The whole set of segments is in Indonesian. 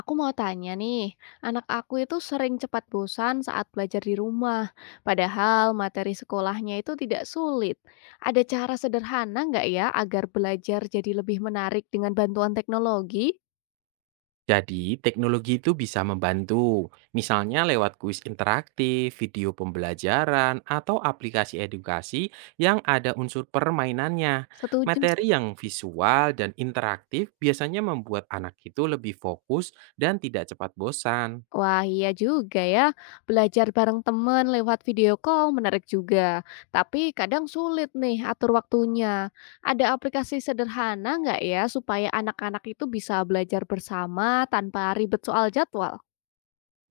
Aku mau tanya nih, anak aku itu sering cepat bosan saat belajar di rumah, padahal materi sekolahnya itu tidak sulit. Ada cara sederhana nggak ya agar belajar jadi lebih menarik dengan bantuan teknologi? Jadi, teknologi itu bisa membantu, misalnya lewat kuis interaktif, video pembelajaran, atau aplikasi edukasi yang ada unsur permainannya. Setuju sih. Materi yang visual dan interaktif biasanya membuat anak itu lebih fokus dan tidak cepat bosan. Wah iya juga ya, belajar bareng temen lewat video call menarik juga. Tapi kadang sulit nih atur waktunya. Ada aplikasi sederhana nggak ya supaya anak-anak itu bisa belajar bersama tanpa ribet soal jadwal?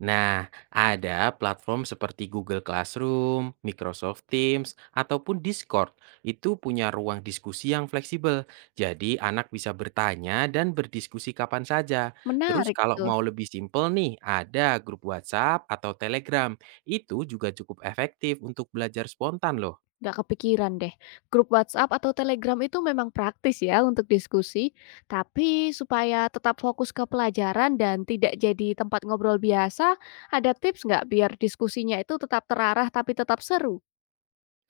Nah, ada platform seperti Google Classroom, Microsoft Teams, ataupun Discord. Itu punya ruang diskusi yang fleksibel. Jadi anak bisa bertanya dan berdiskusi kapan saja. Terus Menarik kalau tuh, mau lebih simpel nih, ada grup WhatsApp atau Telegram. Itu juga cukup efektif untuk belajar spontan loh. nggak kepikiran deh. Grup WhatsApp atau Telegram itu memang praktis ya untuk diskusi, tapi supaya tetap fokus ke pelajaran dan tidak jadi tempat ngobrol biasa, ada tips nggak biar diskusinya itu tetap terarah tapi tetap seru?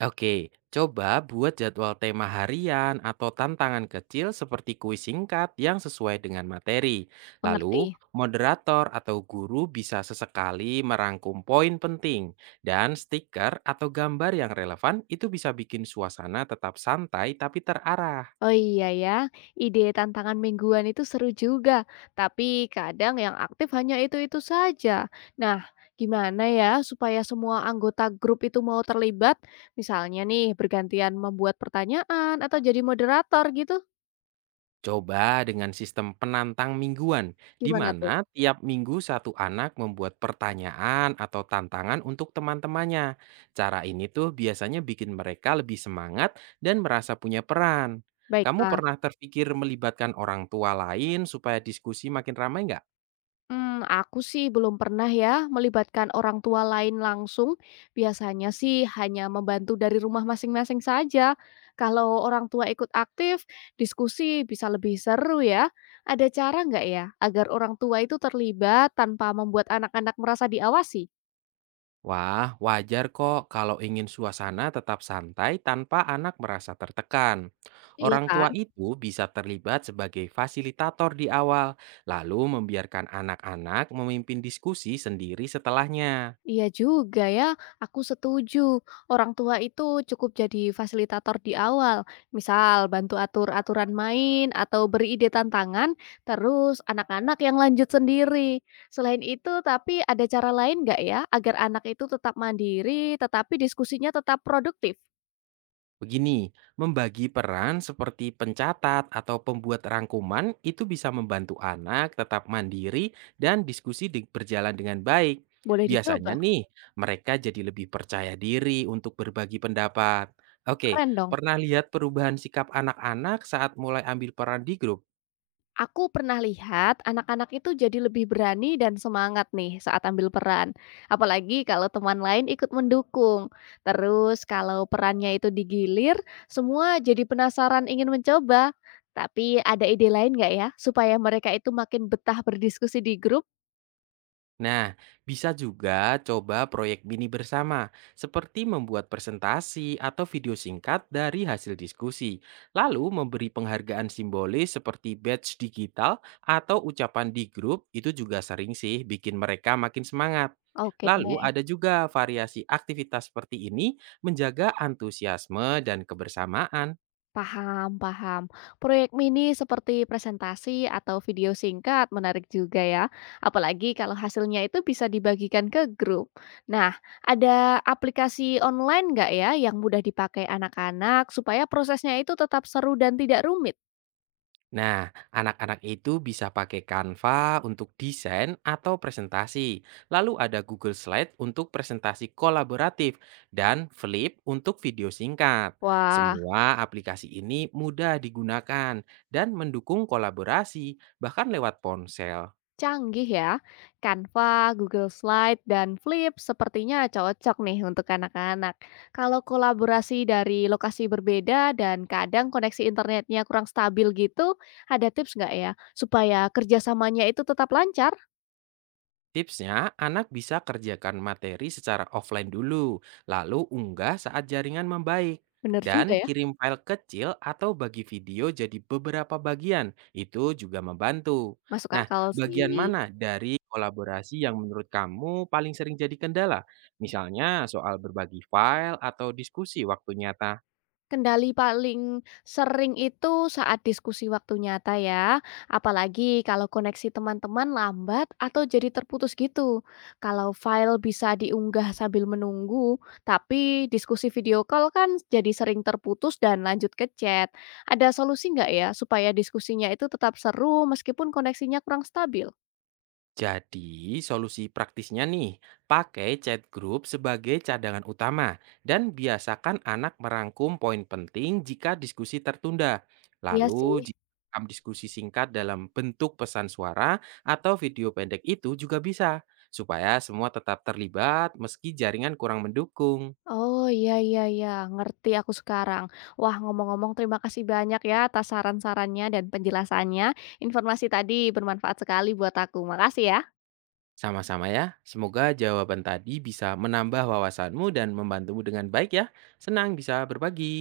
Oke, coba buat jadwal tema harian atau tantangan kecil seperti kuis singkat yang sesuai dengan materi. Lalu, Mengerti? moderator atau guru bisa sesekali merangkum poin penting dan stiker atau gambar yang relevan itu bisa bikin suasana tetap santai tapi terarah. Oh iya ya, ide tantangan mingguan itu seru juga, tapi kadang yang aktif hanya itu-itu saja. Nah, gimana ya supaya semua anggota grup itu mau terlibat? Misalnya nih, bergantian membuat pertanyaan atau jadi moderator gitu. Coba dengan sistem penantang mingguan, di Gimana tuh? mana tiap minggu satu anak membuat pertanyaan atau tantangan untuk teman-temannya. Cara ini tuh biasanya bikin mereka lebih semangat dan merasa punya peran. Kamu Baiklah. pernah terpikir melibatkan orang tua lain supaya diskusi makin ramai nggak? Hmm, aku sih belum pernah ya melibatkan orang tua lain langsung, biasanya sih hanya membantu dari rumah masing-masing saja. Kalau orang tua ikut aktif, diskusi bisa lebih seru ya. Ada cara nggak ya agar orang tua itu terlibat tanpa membuat anak-anak merasa diawasi? Wah, wajar kok kalau ingin suasana tetap santai tanpa anak merasa tertekan. Iya Orang kan? tua itu bisa terlibat sebagai fasilitator di awal, lalu membiarkan anak-anak memimpin diskusi sendiri setelahnya. Iya juga ya, aku setuju. Orang tua itu cukup jadi fasilitator di awal. Misal bantu atur aturan main atau beri ide tantangan, terus anak-anak yang lanjut sendiri. Selain itu, tapi ada cara lain nggak ya agar anak itu tetap mandiri tetapi diskusinya tetap produktif? Begini, membagi peran seperti pencatat atau pembuat rangkuman itu bisa membantu anak tetap mandiri dan berjalan dengan baik. Boleh dicoba. Biasanya nih, mereka jadi lebih percaya diri untuk berbagi pendapat. Oke, Keren dong. pernah lihat perubahan sikap anak-anak saat mulai ambil peran di grup? Aku pernah lihat anak-anak itu jadi lebih berani dan semangat nih saat ambil peran. Apalagi kalau teman lain ikut mendukung. Terus kalau perannya itu digilir, semua jadi penasaran ingin mencoba. Tapi ada ide lain nggak ya supaya mereka itu makin betah berdiskusi di grup? Nah, bisa juga coba proyek mini bersama, seperti membuat presentasi atau video singkat dari hasil diskusi, lalu memberi penghargaan simbolis seperti badge digital atau ucapan di grup, itu juga sering sih bikin mereka makin semangat. Oke Lalu deh. ada juga variasi aktivitas seperti ini menjaga antusiasme dan kebersamaan. Paham, paham. Proyek mini seperti presentasi atau video singkat menarik juga ya. Apalagi kalau hasilnya itu bisa dibagikan ke grup. Nah, ada aplikasi online nggak ya yang mudah dipakai anak-anak supaya prosesnya itu tetap seru dan tidak rumit? Nah, anak-anak itu bisa pakai Canva untuk desain atau presentasi. Lalu ada Google Slide untuk presentasi kolaboratif dan Flip untuk video singkat. Wah, Semua aplikasi ini mudah digunakan dan mendukung kolaborasi bahkan lewat ponsel. canggih ya. Canva, Google Slide, dan Flip sepertinya cocok nih untuk anak-anak. Kalau kolaborasi dari lokasi berbeda dan kadang koneksi internetnya kurang stabil gitu, ada tips nggak ya supaya kerjasamanya itu tetap lancar? Tipsnya, anak bisa kerjakan materi secara offline dulu, lalu unggah saat jaringan membaik. Bener juga Dan ya, kirim file kecil atau bagi video jadi beberapa bagian, itu juga membantu. masuk Nah, akal bagian sih. mana dari kolaborasi yang menurut kamu paling sering jadi kendala? Misalnya soal berbagi file atau diskusi waktu nyata. Kendali paling sering itu saat diskusi waktu nyata ya, apalagi kalau koneksi teman-teman lambat atau jadi terputus gitu. Kalau file bisa diunggah sambil menunggu, tapi diskusi video call kan jadi sering terputus dan lanjut ke chat. Ada solusi nggak ya supaya diskusinya itu tetap seru meskipun koneksinya kurang stabil? Jadi, solusi praktisnya nih, pakai chat group sebagai cadangan utama dan biasakan anak merangkum poin penting jika diskusi tertunda. Iya sih. Lalu, jika rekam diskusi singkat dalam bentuk pesan suara atau video pendek itu juga bisa, supaya semua tetap terlibat meski jaringan kurang mendukung. Oh, iya iya iya, ngerti aku sekarang. Wah, ngomong-ngomong terima kasih banyak ya atas saran-sarannya dan penjelasannya. Informasi tadi bermanfaat sekali buat aku. Makasih ya. Sama-sama ya, semoga jawaban tadi bisa menambah wawasanmu dan membantumu dengan baik ya. Senang bisa berbagi.